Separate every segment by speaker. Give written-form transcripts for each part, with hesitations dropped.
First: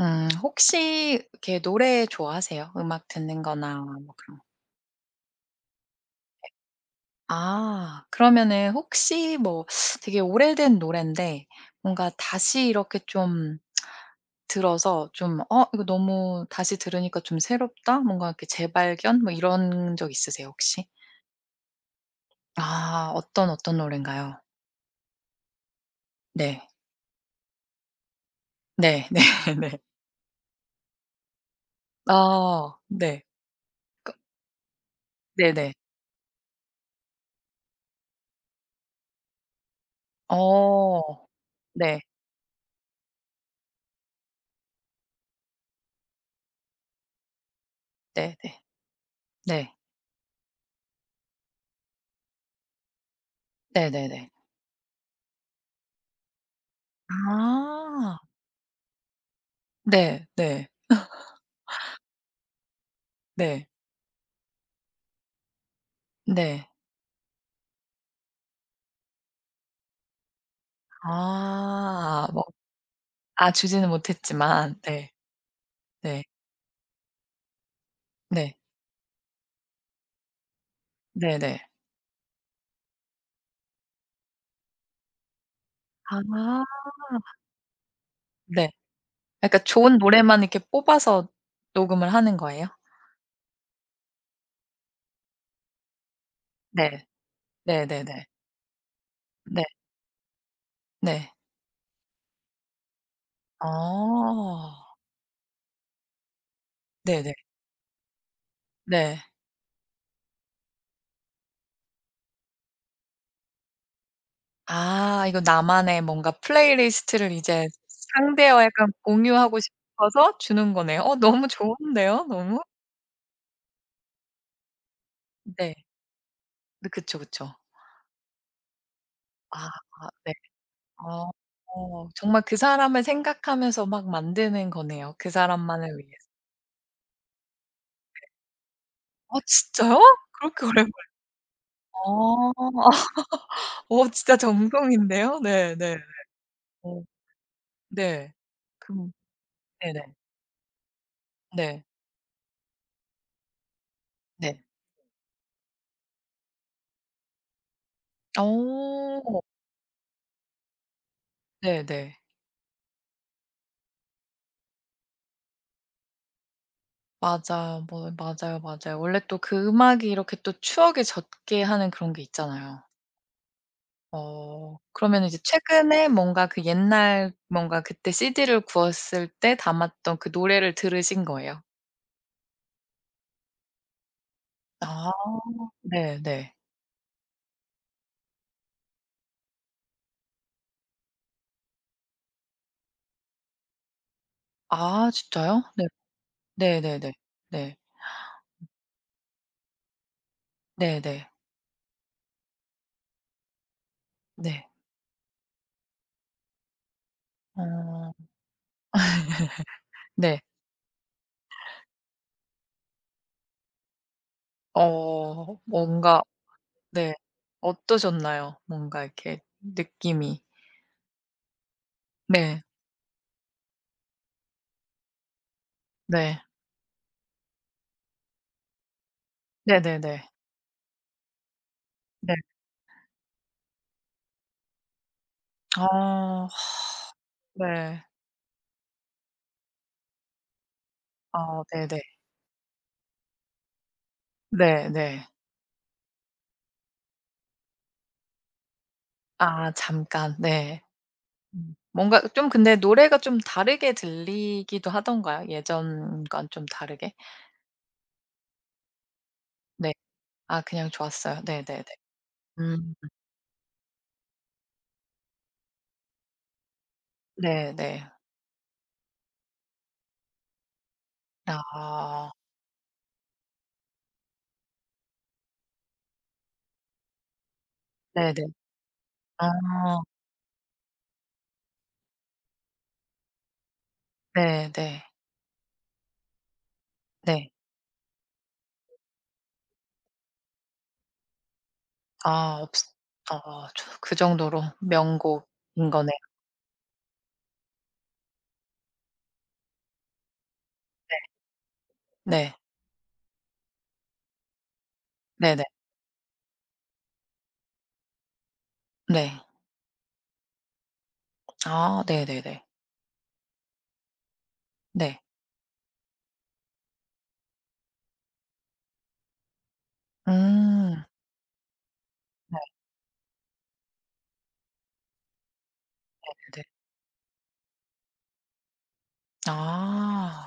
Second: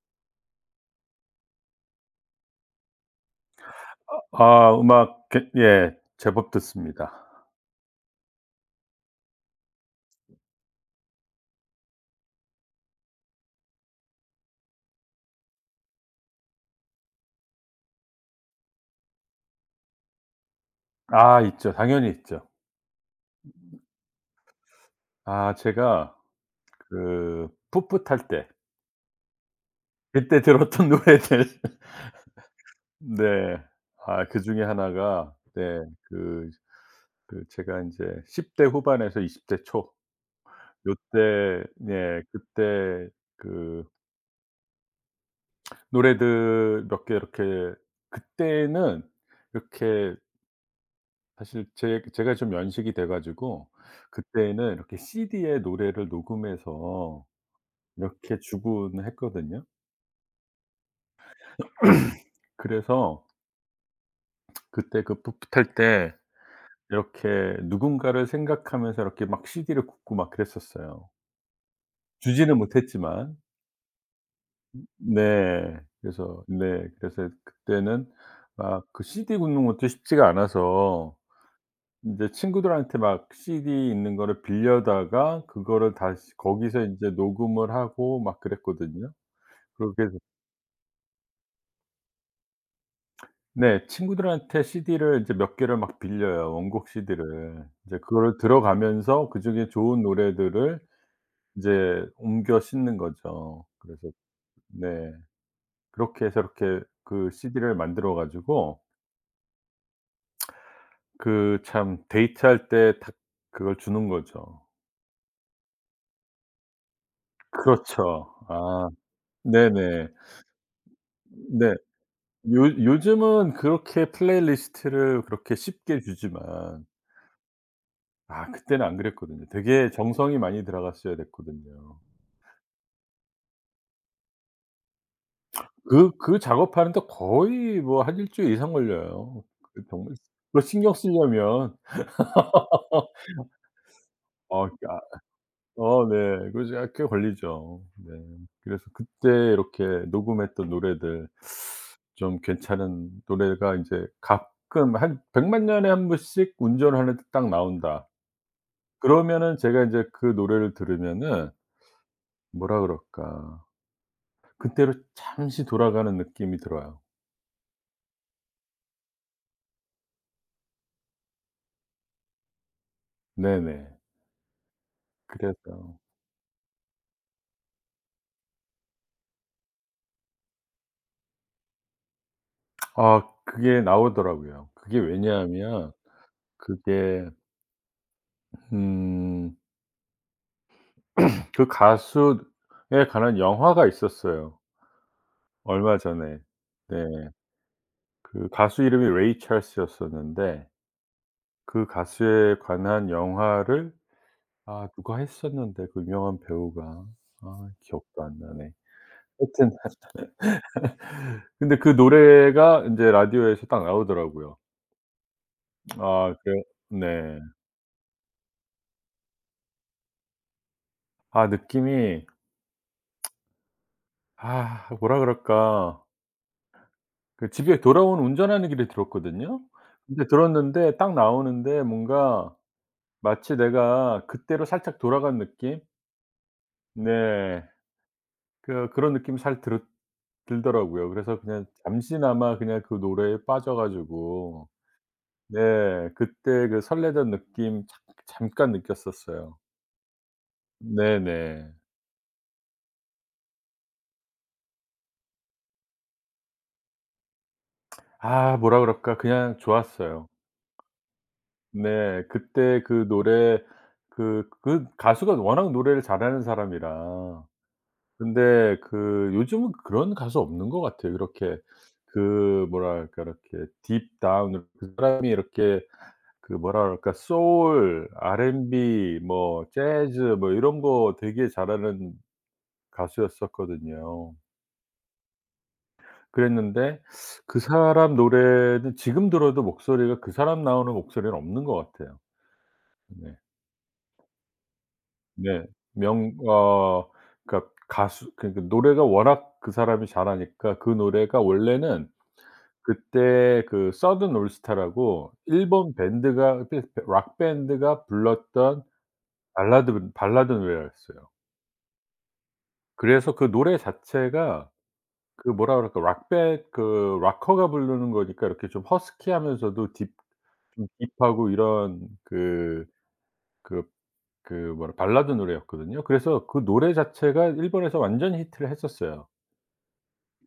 Speaker 1: 음. 혹시 이렇게 노래 좋아하세요? 음악 듣는 거나 뭐 그런 거.
Speaker 2: 아 음악 게 예 제법 듣습니다.
Speaker 1: 아. 그러면은 혹시 뭐 되게 오래된 노랜데 뭔가 다시 이렇게 좀 들어서 좀 '어 이거 너무 다시 들으니까 좀 새롭다.' 뭔가 이렇게 재발견 뭐 이런 적 있으세요 혹시?
Speaker 2: 아 있죠. 당연히 있죠.
Speaker 1: 아. 어떤 노래인가요?
Speaker 2: 아 제가
Speaker 1: 네.
Speaker 2: 그 풋풋할 때
Speaker 1: 네. 네네.
Speaker 2: 그때 들었던 노래들
Speaker 1: 아. 네.
Speaker 2: 네. 아 그중에 하나가
Speaker 1: 네네.
Speaker 2: 네 그 그 제가 이제10대 후반에서 20대 초
Speaker 1: 어.
Speaker 2: 요때
Speaker 1: 네.
Speaker 2: 예 그때 그 노래들 몇 개 이렇게
Speaker 1: 네네.
Speaker 2: 그때는
Speaker 1: 네.
Speaker 2: 이렇게 사실 제 제가 좀 연식이 돼 가지고
Speaker 1: 네네네.
Speaker 2: 그때는 이렇게 CD에 노래를 녹음해서
Speaker 1: 아.
Speaker 2: 이렇게 주곤 했거든요.
Speaker 1: 네. 네.
Speaker 2: 그래서
Speaker 1: 네.
Speaker 2: 그때 그 풋풋할 때
Speaker 1: 네.
Speaker 2: 이렇게 누군가를 생각하면서 이렇게 막 CD를 굽고 막 그랬었어요.
Speaker 1: 아 뭐.
Speaker 2: 주지는 못했지만.
Speaker 1: 아 주지는 못했지만 네.
Speaker 2: 네.
Speaker 1: 네.
Speaker 2: 그래서 네 그래서 그때는
Speaker 1: 네.
Speaker 2: 막 그 CD 굽는 것도 쉽지가 않아서
Speaker 1: 네네.
Speaker 2: 인제 친구들한테 막 CD 있는 거를 빌려다가 그거를
Speaker 1: 아
Speaker 2: 다시 거기서 인제 녹음을 하고 막
Speaker 1: 네.
Speaker 2: 그랬거든요.
Speaker 1: 그러니까 좋은
Speaker 2: 그렇게 해서
Speaker 1: 노래만 이렇게 뽑아서 녹음을 하는 거예요?
Speaker 2: 네. 친구들한테 CD를 이제 몇 개를 막 빌려요, 원곡
Speaker 1: 네.
Speaker 2: CD를. 이제
Speaker 1: 네네네. 네.
Speaker 2: 그거를 들어가면서
Speaker 1: 네.
Speaker 2: 그중에 좋은 노래들을
Speaker 1: 네.
Speaker 2: 이제 옮겨 싣는 거죠.
Speaker 1: 어.
Speaker 2: 그래서 네. 그렇게 해서 이렇게 그
Speaker 1: 네네.
Speaker 2: CD를 만들어 가지고
Speaker 1: 네. 네.
Speaker 2: 그 참 데이트할 때 딱 그걸 주는 거죠.
Speaker 1: 아 이거 나만의 뭔가 플레이리스트를 이제
Speaker 2: 그렇죠.
Speaker 1: 상대와
Speaker 2: 아.
Speaker 1: 약간 공유하고
Speaker 2: 네네.
Speaker 1: 싶어서 주는 거네요. 어 너무
Speaker 2: 네.
Speaker 1: 좋은데요, 너무?
Speaker 2: 요 요즘은 그렇게 플레이리스트를 그렇게
Speaker 1: 네.
Speaker 2: 쉽게 주지만
Speaker 1: 네 그쵸, 그쵸.
Speaker 2: 아 그때는 안 그랬거든요.
Speaker 1: 아.
Speaker 2: 되게 정성이 많이 들어갔어야
Speaker 1: 아.
Speaker 2: 됐거든요.
Speaker 1: 어 정말 그 사람을 생각하면서 막 만드는 거네요, 그 사람만을
Speaker 2: 그
Speaker 1: 위해서.
Speaker 2: 그 작업하는데 거의 뭐 한 1 주일 이상
Speaker 1: 아
Speaker 2: 걸려요. 그
Speaker 1: 진짜요?
Speaker 2: 정말 그거
Speaker 1: 그렇게 오래
Speaker 2: 신경 쓰려면
Speaker 1: 걸려요? 아. 어 진짜
Speaker 2: 어 그러니까
Speaker 1: 정성인데요. 네 네.
Speaker 2: 어 네. 그래서 약
Speaker 1: 어
Speaker 2: 꽤 걸리죠. 네.
Speaker 1: 네.
Speaker 2: 그래서
Speaker 1: 그
Speaker 2: 그때 이렇게
Speaker 1: 네네. 네.
Speaker 2: 녹음했던 노래들
Speaker 1: 네.
Speaker 2: 좀 괜찮은 노래가 인제
Speaker 1: 네.
Speaker 2: 가끔 한 100 년에 한 번씩 운전하는데 딱 나온다.
Speaker 1: 어.
Speaker 2: 그러면은 제가 이제 그 노래를 들으면은
Speaker 1: 네네.
Speaker 2: 뭐라 그럴까. 그때로 잠시 돌아가는 느낌이 들어요.
Speaker 1: 맞아요. 뭐 맞아요. 원래 또 그 음악이 이렇게 또 추억에 젖게 하는 그런 게 있잖아요.
Speaker 2: 네네.
Speaker 1: 어 그러면 이제
Speaker 2: 그래서
Speaker 1: 최근에 뭔가 그 옛날 뭔가 그때 CD를 구웠을 때 담았던 그 노래를 들으신 거예요?
Speaker 2: 아 그게 나오더라고요. 그게
Speaker 1: 아
Speaker 2: 왜냐하면
Speaker 1: 네네.
Speaker 2: 그게 음 그 가수에 관한 영화가 있었어요,
Speaker 1: 아 진짜요? 네.
Speaker 2: 얼마 전에. 네.
Speaker 1: 네네네. 네.
Speaker 2: 그 가수 이름이 레이 찰스였었는데
Speaker 1: 네네. 네. 네, 네.
Speaker 2: 그 가수에 관한 영화를
Speaker 1: 네.
Speaker 2: 아 누가 했었는데 그 유명한 배우가. 아 기억도
Speaker 1: 어
Speaker 2: 안 나네. 하여튼
Speaker 1: 네.
Speaker 2: 근데 그 노래가 인제 라디오에서 딱 나오더라고요.
Speaker 1: 어 뭔가
Speaker 2: 아 그래요?
Speaker 1: 네.
Speaker 2: 네.
Speaker 1: 어떠셨나요? 뭔가 이렇게 느낌이.
Speaker 2: 아 느낌이
Speaker 1: 네.
Speaker 2: 아 뭐라 그럴까.
Speaker 1: 네.
Speaker 2: 그 집에 돌아오는 운전하는 길에 들었거든요.
Speaker 1: 네네네.
Speaker 2: 근데
Speaker 1: 네.
Speaker 2: 들었는데 딱 나오는데
Speaker 1: 네. 네.
Speaker 2: 뭔가 마치 내가 그때로 살짝 돌아간 느낌?
Speaker 1: 아
Speaker 2: 네.
Speaker 1: 네.
Speaker 2: 그 그런 느낌이 살 들었 들더라고요. 그래서
Speaker 1: 아
Speaker 2: 그냥
Speaker 1: 네네.
Speaker 2: 잠시나마 그냥 그 노래에 빠져 가지고
Speaker 1: 네네.
Speaker 2: 네 그때 그 설레던 느낌 잠 잠깐 느꼈었어요.
Speaker 1: 아 잠깐. 네.
Speaker 2: 네네.
Speaker 1: 음. 뭔가 좀 근데 노래가 좀 다르게 들리기도 하던가요? 예전과 좀 다르게?
Speaker 2: 아 뭐라 그럴까 그냥
Speaker 1: 네.
Speaker 2: 좋았어요.
Speaker 1: 아 그냥 좋았어요. 네네네.
Speaker 2: 네. 그때
Speaker 1: 음.
Speaker 2: 그 노래 그 가수가 워낙 노래를 잘하는 사람이라.
Speaker 1: 네네.
Speaker 2: 근데 그 요즘은 그런 가수 없는 것 같아요. 이렇게
Speaker 1: 아.
Speaker 2: 그 뭐랄까 이렇게 deep down 그 사람이 이렇게 그 뭐라 그럴까 소울,
Speaker 1: 네네.
Speaker 2: R&B,
Speaker 1: 아.
Speaker 2: 뭐 재즈 뭐 이런 거 되게 잘하는 가수였었거든요.
Speaker 1: 네네.
Speaker 2: 그랬는데
Speaker 1: 네.
Speaker 2: 그 사람 노래는 지금 들어도 목소리가 그 사람 나오는 목소리는 없는 것 같아요.
Speaker 1: 아 없으.
Speaker 2: 네.
Speaker 1: 어 저 그 정도로 명곡인
Speaker 2: 네.
Speaker 1: 거네요.
Speaker 2: 명 어 그러니까 가수 그러니까 노래가 워낙 그 사람이 잘하니까 그 노래가 원래는
Speaker 1: 네. 네.
Speaker 2: 그때 그 서든 올스타라고
Speaker 1: 네 네.
Speaker 2: 일본 밴드가 밴 록 밴드가 불렀던
Speaker 1: 네. 네.
Speaker 2: 발라드 노래였어요.
Speaker 1: 아 네네네.
Speaker 2: 그래서 그 노래 자체가
Speaker 1: 네.
Speaker 2: 그 뭐라 그럴까 록밴 그 록커가 부르는 거니까 이렇게 좀 허스키하면서도 딥 좀
Speaker 1: 음.
Speaker 2: 딥하고 이런 그그 그 뭐라 발라드 노래였거든요. 그래서 그
Speaker 1: 네네네.
Speaker 2: 노래 자체가 일본에서 완전 히트를 했었어요,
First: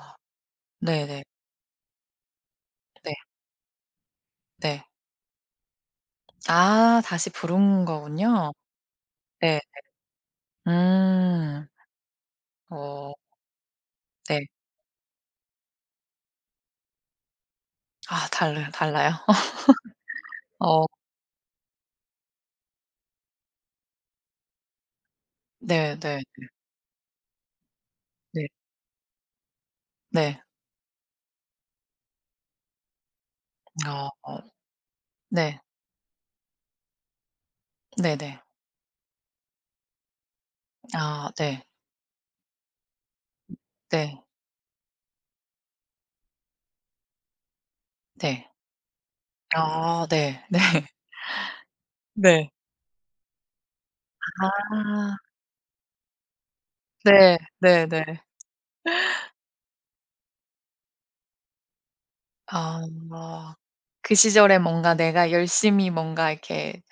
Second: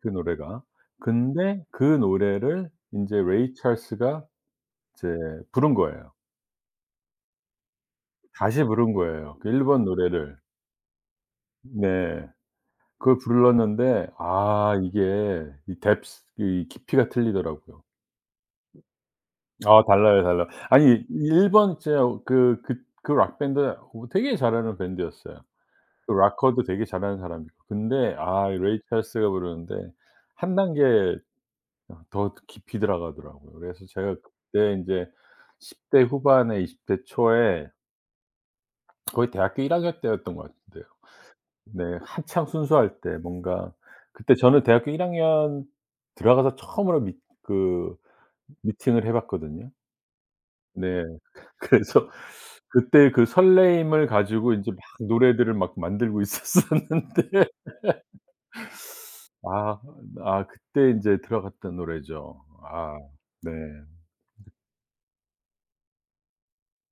Speaker 2: 그 노래가.
Speaker 1: 네네.
Speaker 2: 근데 그 노래를
Speaker 1: 네.
Speaker 2: 인제 레이 찰스가
Speaker 1: 네.
Speaker 2: 이제 부른 거예요.
Speaker 1: 아 다시 부른 거군요.
Speaker 2: 다시 부른 거예요, 그
Speaker 1: 네.
Speaker 2: 일본 노래를.
Speaker 1: 음.
Speaker 2: 네.
Speaker 1: 어
Speaker 2: 그걸 불렀는데
Speaker 1: 네.
Speaker 2: 아 이게 이 뎁스 이 깊이가 틀리더라고요.
Speaker 1: 아 달라 달라요?
Speaker 2: 아 달라요, 달라.
Speaker 1: 어
Speaker 2: 아니 일본 진짜 그 락 밴드 되게 잘하는 밴드였어요.
Speaker 1: 네네.
Speaker 2: 그 락커도 되게 잘하는 사람이고. 근데
Speaker 1: 네.
Speaker 2: 아 이 레이 찰스가 부르는데
Speaker 1: 네.
Speaker 2: 한 단계 더 깊이 들어가더라고요. 그래서
Speaker 1: 아
Speaker 2: 제가
Speaker 1: 어 어.
Speaker 2: 그때 인제
Speaker 1: 네.
Speaker 2: 10대 후반에 20대 초에
Speaker 1: 네네.
Speaker 2: 거의 대학교 1 학년 때였던 것 같은데요.
Speaker 1: 아 네.
Speaker 2: 네. 한창 순수할 때 뭔가
Speaker 1: 네.
Speaker 2: 그때 저는 대학교 1 학년 들어가서 처음으로 미 그
Speaker 1: 네.
Speaker 2: 미팅을 해 봤거든요.
Speaker 1: 아 네. 네.
Speaker 2: 네. 그래서
Speaker 1: 네.
Speaker 2: 그때 그 설레임을 가지고 인제 막
Speaker 1: 아.
Speaker 2: 노래들을 막 만들고
Speaker 1: 네.
Speaker 2: 있었었는데
Speaker 1: 네네.
Speaker 2: 아. 아 그때 인제 들어갔던 노래죠.
Speaker 1: 아.
Speaker 2: 아 네.
Speaker 1: 뭐 그 시절에 뭔가 내가 열심히 뭔가 이렇게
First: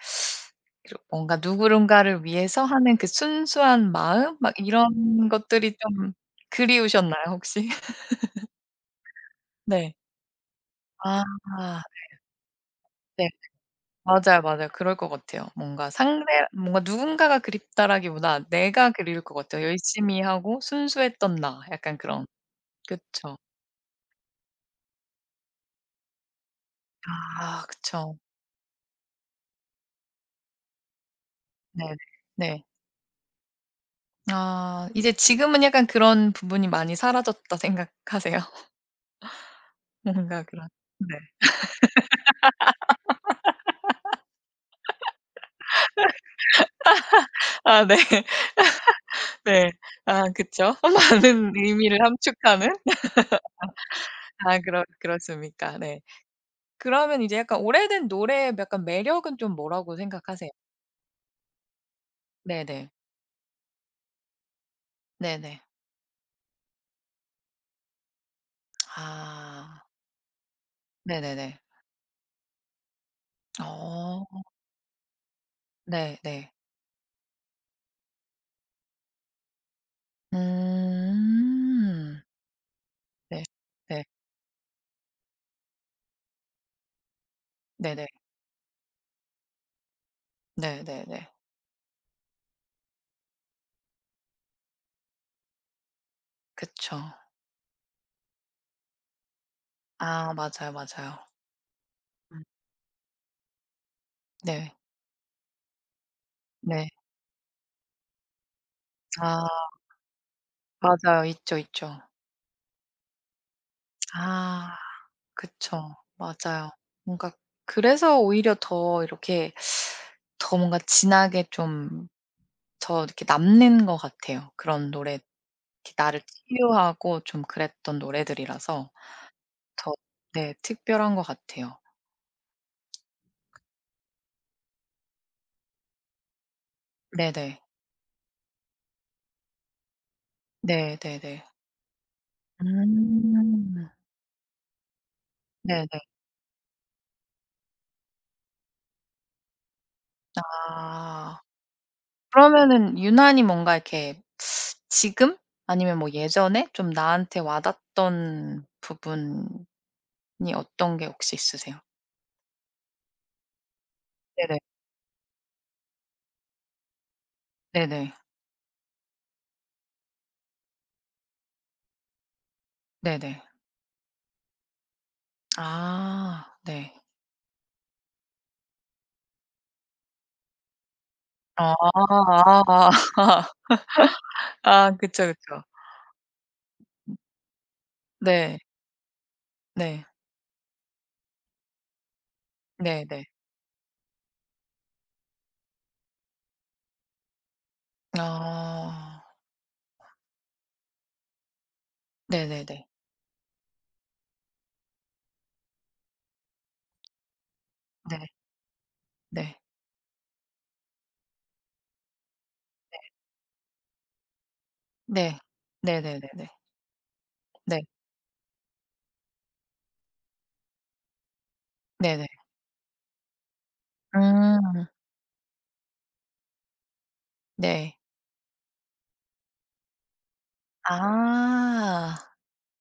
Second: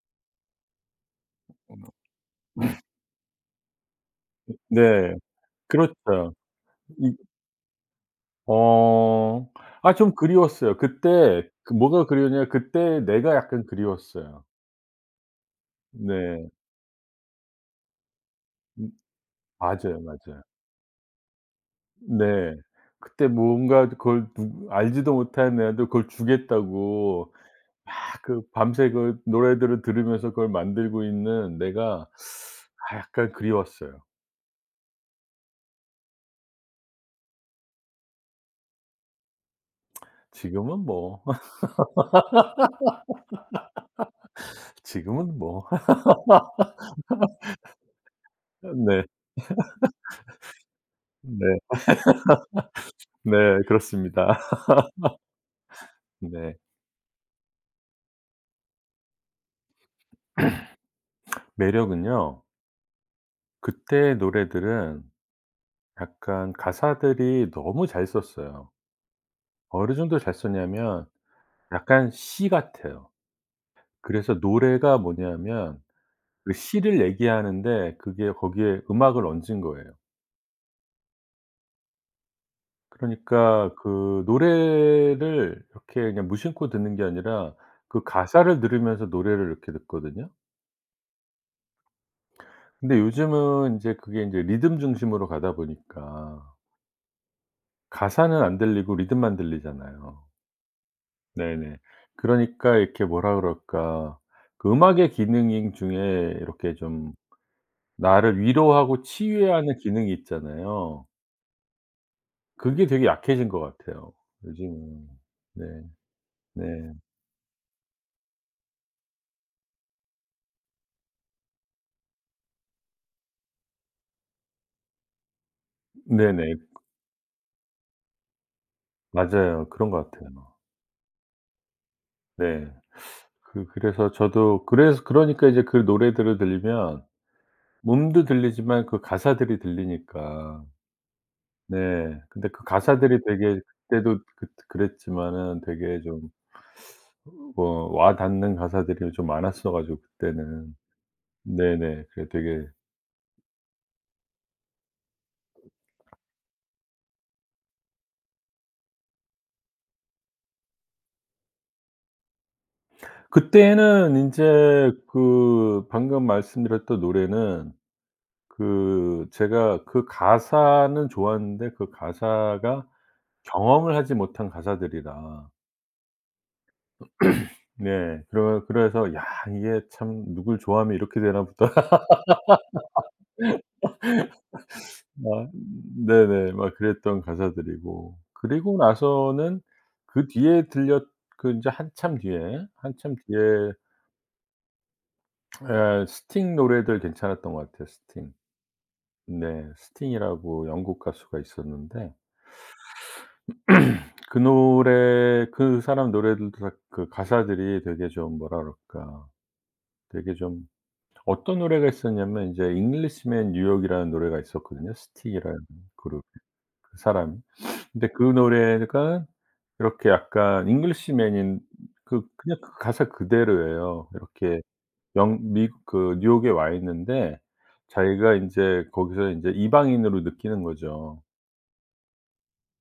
Speaker 1: 이렇 뭔가 누군가를 위해서 하는 그 순수한 마음 막
Speaker 2: 네.
Speaker 1: 이런 것들이 좀
Speaker 2: 그렇죠. 이
Speaker 1: 그리우셨나요 혹시?
Speaker 2: 어
Speaker 1: 네.
Speaker 2: 아 좀 그리웠어요. 그때 그
Speaker 1: 아
Speaker 2: 뭐가 그리웠냐면 그때
Speaker 1: 네.
Speaker 2: 내가 약간
Speaker 1: 맞아요,
Speaker 2: 그리웠어요.
Speaker 1: 맞아요. 그럴 것 같아요. 뭔가 상대
Speaker 2: 네.
Speaker 1: 뭔가 누군가가 그립다라기보다
Speaker 2: 음
Speaker 1: 내가 그리울 것 같아요.
Speaker 2: 맞아요,
Speaker 1: 열심히
Speaker 2: 맞아요.
Speaker 1: 하고 순수했던 나 약간 그런.
Speaker 2: 네. 그때
Speaker 1: 그쵸.
Speaker 2: 뭔가 그걸 누 알지도 못하는 애한테 그걸 주겠다고
Speaker 1: 아
Speaker 2: 막
Speaker 1: 그쵸.
Speaker 2: 그 밤새 그 노래들을 들으면서 그걸 만들고 있는
Speaker 1: 네네.
Speaker 2: 내가
Speaker 1: 네.
Speaker 2: 아 약간 그리웠어요.
Speaker 1: 아 이제 지금은 약간 그런 부분이 많이 사라졌다 생각하세요? 뭔가 그런
Speaker 2: 지금은
Speaker 1: 네.
Speaker 2: 뭐 지금은 뭐.
Speaker 1: 아 네.
Speaker 2: 네.
Speaker 1: 네. 아 그쵸.
Speaker 2: 네.
Speaker 1: 많은 의미를 함축하는?
Speaker 2: 네. 그렇습니다.
Speaker 1: 아 그렇습니까. 네.
Speaker 2: 네.
Speaker 1: 그러면 이제 약간 오래된 노래의 약간 매력은 좀 뭐라고 생각하세요?
Speaker 2: 매력은요.
Speaker 1: 네네.
Speaker 2: 그때 노래들은
Speaker 1: 네네.
Speaker 2: 약간 가사들이 너무 잘 썼어요.
Speaker 1: 아.
Speaker 2: 어느 정도 잘 썼냐면
Speaker 1: 네네네.
Speaker 2: 약간 시 같아요. 그래서
Speaker 1: 어.
Speaker 2: 노래가 뭐냐면
Speaker 1: 네네.
Speaker 2: 그 시를 얘기하는데 그게 거기에 음악을 얹은 거예요.
Speaker 1: 음. 네.
Speaker 2: 그러니까
Speaker 1: 네.
Speaker 2: 그 노래를 이렇게 그냥 무심코 듣는 게 아니라 그
Speaker 1: 네네.
Speaker 2: 가사를 들으면서 노래를 이렇게 듣거든요.
Speaker 1: 네네네.
Speaker 2: 근데 요즘은 이제 그게 이제 리듬 중심으로 가다 보니까
Speaker 1: 그쵸.
Speaker 2: 가사는 안 들리고 리듬만 들리잖아요.
Speaker 1: 아 맞아요.
Speaker 2: 네네.
Speaker 1: 음.
Speaker 2: 그러니까 이렇게 뭐라 그럴까. 그
Speaker 1: 네.
Speaker 2: 음악의 기능 중에 이렇게
Speaker 1: 네.
Speaker 2: 좀 나를 위로하고
Speaker 1: 아
Speaker 2: 치유하는 기능이 있잖아요.
Speaker 1: 맞아요. 있죠, 있죠.
Speaker 2: 그게 되게 약해진 것 같아요,
Speaker 1: 아
Speaker 2: 요즘은. 네.
Speaker 1: 그쵸.
Speaker 2: 네.
Speaker 1: 맞아요. 뭔가 그래서 오히려 더 이렇게 더 뭔가 진하게 좀 더 이렇게 남는 것 같아요. 그런 노래 이렇게 나를
Speaker 2: 네네.
Speaker 1: 치유하고 좀 그랬던 노래들이라서
Speaker 2: 맞아요. 그런
Speaker 1: 더
Speaker 2: 것 같아요.
Speaker 1: 네 특별한 것 같아요.
Speaker 2: 네. 그 그래서 저도 그래서 그러니까 이제 그 노래들을 들으면
Speaker 1: 네네.
Speaker 2: 음도 들리지만 그 가사들이 들리니까
Speaker 1: 네네네.
Speaker 2: 네. 근데 그 가사들이 되게
Speaker 1: 음.
Speaker 2: 그때도 그랬지만은
Speaker 1: 네네.
Speaker 2: 되게 좀 와 닿는 가사들이 좀 많았어 가지고 그때는.
Speaker 1: 아.
Speaker 2: 네네. 그게 되게
Speaker 1: 그러면은 유난히 뭔가 이렇게 지금 아니면 뭐 예전에 좀 나한테 와닿던 부분이 어떤 게 혹시 있으세요?
Speaker 2: 그때는
Speaker 1: 네네.
Speaker 2: 인제 그 방금 말씀드렸던 노래는
Speaker 1: 네네.
Speaker 2: 그 제가 그 가사는 좋았는데 그 가사가
Speaker 1: 네네.
Speaker 2: 경험을 하지 못한 가사들이라
Speaker 1: 아 네.
Speaker 2: 네 그러 그래서 '야 이게 참 누굴 좋아하면 이렇게 되나 보다.'
Speaker 1: 아 아. 아 그쵸,
Speaker 2: 막
Speaker 1: 그쵸.
Speaker 2: 네네. 막 그랬던 가사들이고
Speaker 1: 네.
Speaker 2: 그리고 나서는
Speaker 1: 네.
Speaker 2: 그 뒤에 들렸 그 인제 한참 뒤에 한참
Speaker 1: 네네.
Speaker 2: 뒤에 네. 예예 스팅 노래들 괜찮았던 것 같아요 스팅.
Speaker 1: 아.
Speaker 2: 네. 스팅이라고 영국 가수가 있었는데
Speaker 1: 네네네.
Speaker 2: 그 노래 그 사람 노래들도 다 그 가사들이 되게
Speaker 1: 네.
Speaker 2: 좀 뭐라 그럴까
Speaker 1: 네.
Speaker 2: 되게 좀 어떤 노래가 있었냐면 인제 잉글리시맨 뉴욕이라는 노래가 있었거든요
Speaker 1: 네.
Speaker 2: 스팅이라는 그룹
Speaker 1: 네네네네.
Speaker 2: 그 사람이.
Speaker 1: 네.
Speaker 2: 근데 그 노래가 이렇게 약간 잉글리시맨인 그
Speaker 1: 네네.
Speaker 2: 그냥 그 가사 그대로예요.
Speaker 1: 음.
Speaker 2: 이렇게 영 미국 그 뉴욕에 와 있는데
Speaker 1: 네.
Speaker 2: 자기가 인제 거기서 인제 이방인으로 느끼는 거죠.
Speaker 1: 아.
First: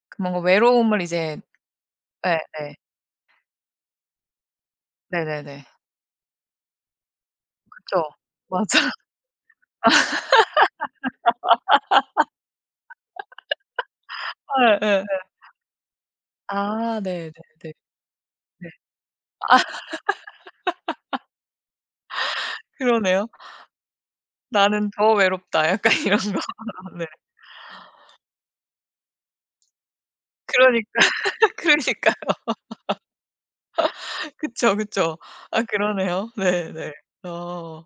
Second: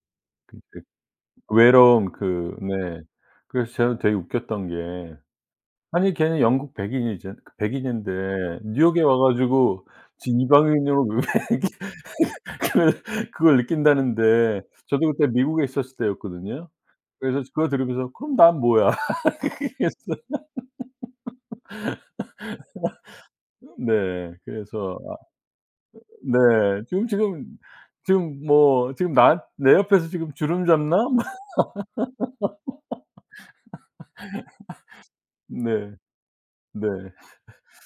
Speaker 1: 그 뭔가
Speaker 2: 그
Speaker 1: 외로움을 이제
Speaker 2: 외로움 그
Speaker 1: 예예.
Speaker 2: 네. 그래서 저는 되게 웃겼던 게
Speaker 1: 네네네.
Speaker 2: 아니 걔는 영국 백인이잖
Speaker 1: 그쵸.
Speaker 2: 백인인데
Speaker 1: 맞아.
Speaker 2: 뉴욕에 와 가지고 지 이방인으로 왜 이렇게 그걸 그걸 느낀다는데 저도
Speaker 1: 예예예.
Speaker 2: 그때 미국에 있었을 때였거든요.
Speaker 1: 아
Speaker 2: 그래서 그거
Speaker 1: 네네네.
Speaker 2: 들으면서 '그럼 난
Speaker 1: 네.
Speaker 2: 뭐야?' 그래서
Speaker 1: 그러네요.
Speaker 2: 네.
Speaker 1: '나는
Speaker 2: 그래서
Speaker 1: 더
Speaker 2: 아
Speaker 1: 외롭다.' 약간 이런 거.
Speaker 2: 네.
Speaker 1: 네.
Speaker 2: 지금 뭐 지금 나 '내 옆에서 지금 주름
Speaker 1: 그러니까,
Speaker 2: 잡나?' 막
Speaker 1: 그러니까. 그쵸, 그쵸. 아
Speaker 2: 네.
Speaker 1: 그러네요.
Speaker 2: 네.
Speaker 1: 네네. 어.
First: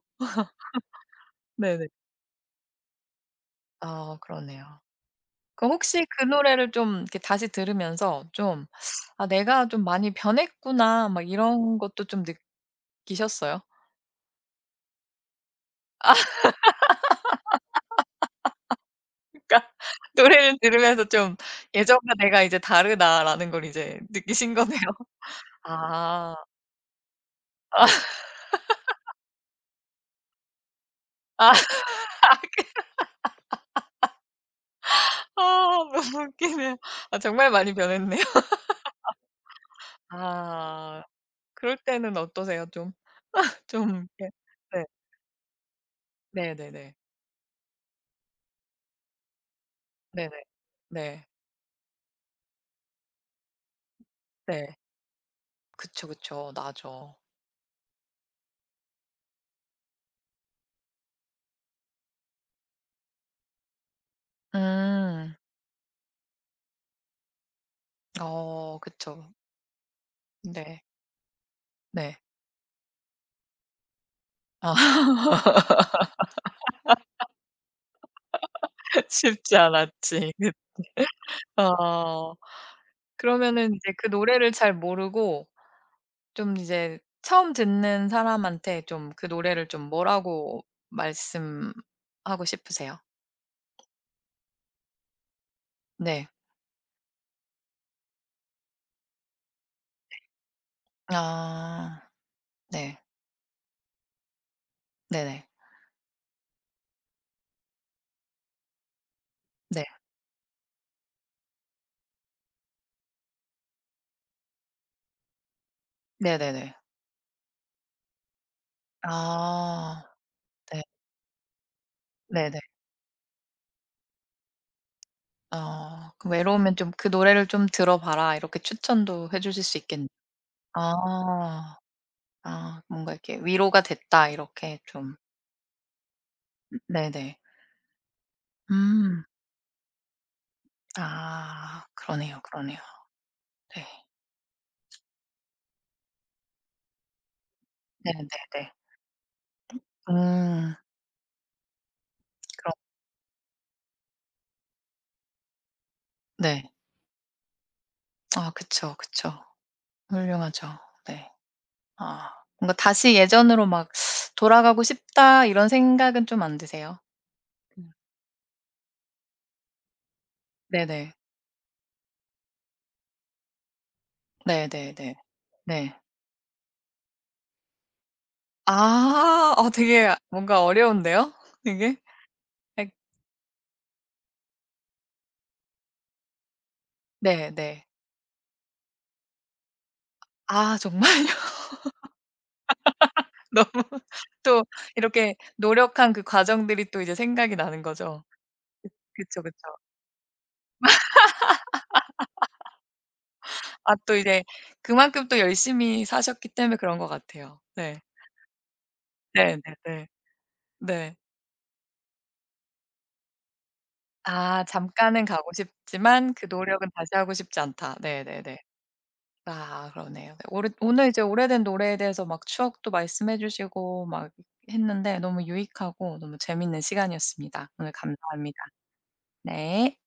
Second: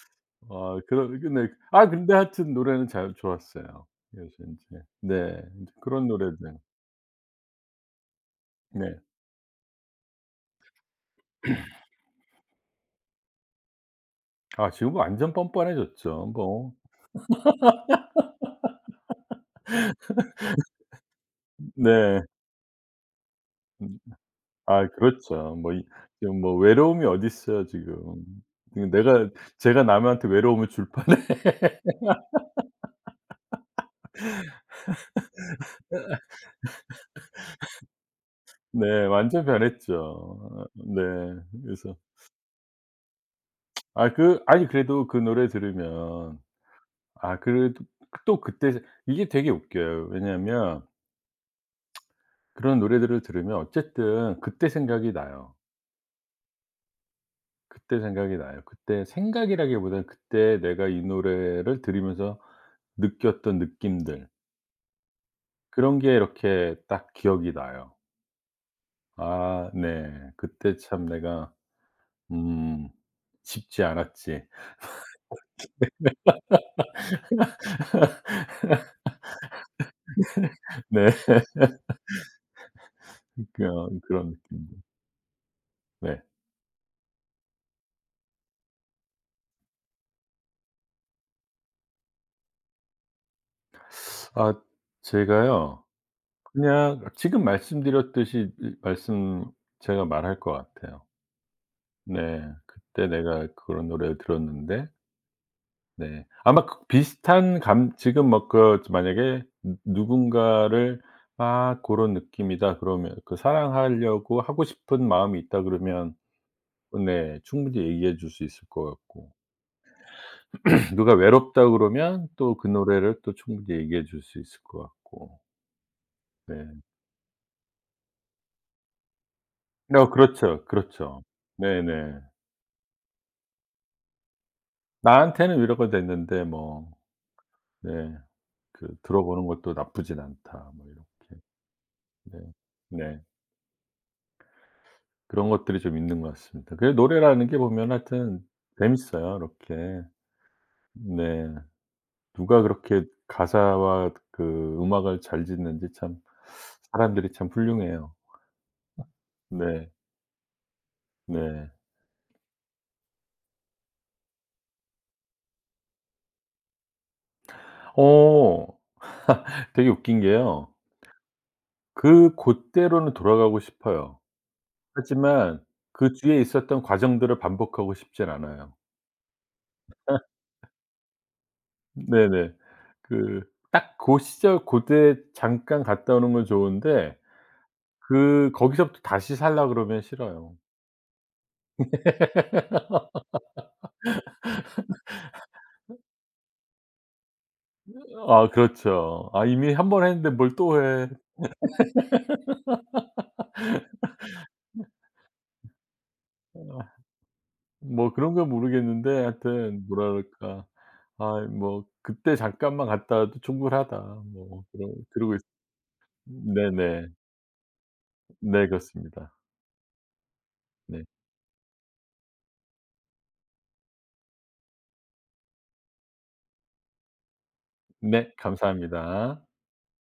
Speaker 2: 아 그런 근데
Speaker 1: 네네.
Speaker 2: 아 근데 하여튼 노래는 잘 좋았어요.
Speaker 1: 아
Speaker 2: 그래서
Speaker 1: 그러네요.
Speaker 2: 인제 네.
Speaker 1: 그럼
Speaker 2: 인제
Speaker 1: 혹시
Speaker 2: 그런
Speaker 1: 그
Speaker 2: 노래들.
Speaker 1: 노래를 좀 이렇게 다시 들으면서 좀
Speaker 2: 네.
Speaker 1: '아 내가 좀 많이 변했구나.' 막 이런 것도 좀 느끼셨어요?
Speaker 2: 아 지금 완전 뻔뻔해졌죠. 뭐
Speaker 1: 그러니까 노래를 들으면서 좀 '예전과
Speaker 2: 네.
Speaker 1: 내가 이제 다르다.'라는 걸 이제 느끼신 거네요.
Speaker 2: 아 그렇죠. 뭐 이
Speaker 1: 아.
Speaker 2: 지금 뭐 외로움이 어딨어요 지금.
Speaker 1: 아
Speaker 2: 지금 내가 제가 남한테 외로움을 줄 판에
Speaker 1: 아 아 너무 웃기네요. 아 정말 많이 변했네요.
Speaker 2: 네 완전 변했죠. 네.
Speaker 1: 아 그럴
Speaker 2: 그래서
Speaker 1: 때는 어떠세요? 좀 좀
Speaker 2: 아
Speaker 1: 이렇게
Speaker 2: 그 아니
Speaker 1: 네.
Speaker 2: 그래도 그 노래 들으면
Speaker 1: 네네네.
Speaker 2: 아 그래도 또 그때 이게 되게 웃겨요.
Speaker 1: 네네.
Speaker 2: 왜냐하면
Speaker 1: 네.
Speaker 2: 그런 노래들을 들으면 어쨌든 그때
Speaker 1: 네.
Speaker 2: 생각이 나요.
Speaker 1: 그쵸, 그쵸. 나죠.
Speaker 2: 그때 생각이 나요. 그때 생각이라기보다는 그때 내가 이 노래를 들으면서 느꼈던 느낌들
Speaker 1: 음.
Speaker 2: 그런 게 이렇게 딱 기억이 나요.
Speaker 1: 어 그쵸.
Speaker 2: 아 네. 그때
Speaker 1: 네.
Speaker 2: 참 내가
Speaker 1: 네.
Speaker 2: 음 '쉽지 않았지.'
Speaker 1: 아 쉽지 않았지.
Speaker 2: 네.
Speaker 1: 그 어. 그러면은 이제
Speaker 2: 그런
Speaker 1: 그
Speaker 2: 그런
Speaker 1: 노래를 잘
Speaker 2: 느낌도
Speaker 1: 모르고
Speaker 2: 네.
Speaker 1: 좀 이제 처음 듣는 사람한테 좀 그 노래를 좀 뭐라고 말씀하고 싶으세요?
Speaker 2: 아 제가요
Speaker 1: 네.
Speaker 2: 그냥 지금 말씀드렸듯이 이 말씀 제가 말할 것 같아요.
Speaker 1: 아.
Speaker 2: 네.
Speaker 1: 네.
Speaker 2: 그때 내가 그런 노래를 들었는데
Speaker 1: 네네.
Speaker 2: 네 아마 그 비슷한 감 지금 뭐 그 만약에 '누
Speaker 1: 네.
Speaker 2: 누군가를 아 고런 느낌이다.' 그러면 그 사랑하려고 하고 싶은 마음이 있다 그러면
Speaker 1: 네네네.
Speaker 2: 네. 충분히 얘기해 줄 수 있을 것 같고
Speaker 1: 아. 네.
Speaker 2: 누가 외롭다 그러면 또
Speaker 1: 네네.
Speaker 2: 그 노래를 또 충분히 얘기해 줄 수 있을 것 같고.
Speaker 1: 어. 그럼 "외로우면 좀
Speaker 2: 네.
Speaker 1: 그 노래를 좀 들어 봐라." 이렇게 추천도 해 주실 수 있겠네요.
Speaker 2: 어 그렇죠, 그렇죠.
Speaker 1: 아.
Speaker 2: 네네.
Speaker 1: 아 뭔가 이렇게 "위로가 됐다." 이렇게 좀
Speaker 2: 나한테는 위로가 됐는데 뭐
Speaker 1: 네네.
Speaker 2: 네 그
Speaker 1: 음.
Speaker 2: '들어보는 것도 나쁘진 않다.' 뭐 이렇게.
Speaker 1: 아. 그러네요,
Speaker 2: 네.
Speaker 1: 그러네요.
Speaker 2: 네.
Speaker 1: 네.
Speaker 2: 그런 것들이 좀 있는 것 같습니다. 그 노래라는 게 보면 하여튼
Speaker 1: 네네네.
Speaker 2: 재밌어요 이렇게.
Speaker 1: 음.
Speaker 2: 네. 누가
Speaker 1: 그럼
Speaker 2: 그렇게 가사와 그 음악을 잘 짓는지 참
Speaker 1: 네.
Speaker 2: 사람들이 참 훌륭해요.
Speaker 1: 아 그쵸, 그쵸.
Speaker 2: 네.
Speaker 1: 훌륭하죠. 네.
Speaker 2: 네.
Speaker 1: 아. 뭔가 '다시 예전으로 막 돌아가고 싶다.' 이런 생각은 좀 안 드세요? 음.
Speaker 2: 어 되게 웃긴 게요.
Speaker 1: 네네.
Speaker 2: 그 고때로는 돌아가고 싶어요.
Speaker 1: 네네네.
Speaker 2: 하지만
Speaker 1: 네.
Speaker 2: 그 뒤에 있었던 과정들을 반복하고 싶진 않아요.
Speaker 1: 아. 어 되게 뭔가 어려운데요? 이게?
Speaker 2: 네네.
Speaker 1: 예
Speaker 2: 그 딱 고 시절 고때 잠깐 갔다 오는 건 좋은데
Speaker 1: 네네.
Speaker 2: 그 거기서부터 다시 살라 그러면 싫어요.
Speaker 1: 아 정말요? 너무 또 이렇게 노력한 그 과정들이 또 이제 생각이 나는 거죠.
Speaker 2: 아 그렇죠.
Speaker 1: 그쵸,
Speaker 2: '아
Speaker 1: 그쵸.
Speaker 2: 이미 한 번 했는데 뭘 또 해.'
Speaker 1: 아 또 이제 그만큼 또 열심히 사셨기 때문에 그런
Speaker 2: 어
Speaker 1: 것 같아요. 네.
Speaker 2: 뭐 그런 건 모르겠는데 하여튼 뭐
Speaker 1: 네네네.
Speaker 2: 랄까
Speaker 1: 네.
Speaker 2: '아 뭐 그때 잠깐만 갔다 와도 충분하다.'
Speaker 1: 아
Speaker 2: 뭐 그러
Speaker 1: 잠깐은
Speaker 2: 그러고 있어요.
Speaker 1: 가고 싶지만 그 노력은
Speaker 2: 네네. 네
Speaker 1: 다시 하고 싶지 않다. 네네네.
Speaker 2: 네, 그렇습니다.
Speaker 1: 아 그러네요. 네, 오래
Speaker 2: 네.
Speaker 1: 오늘 이제 오래된 노래에 대해서 막 추억도 말씀해 주시고 막 했는데 너무 유익하고 너무 재밌는 시간이었습니다. 오늘
Speaker 2: 네
Speaker 1: 감사합니다.
Speaker 2: 감사합니다.
Speaker 1: 네.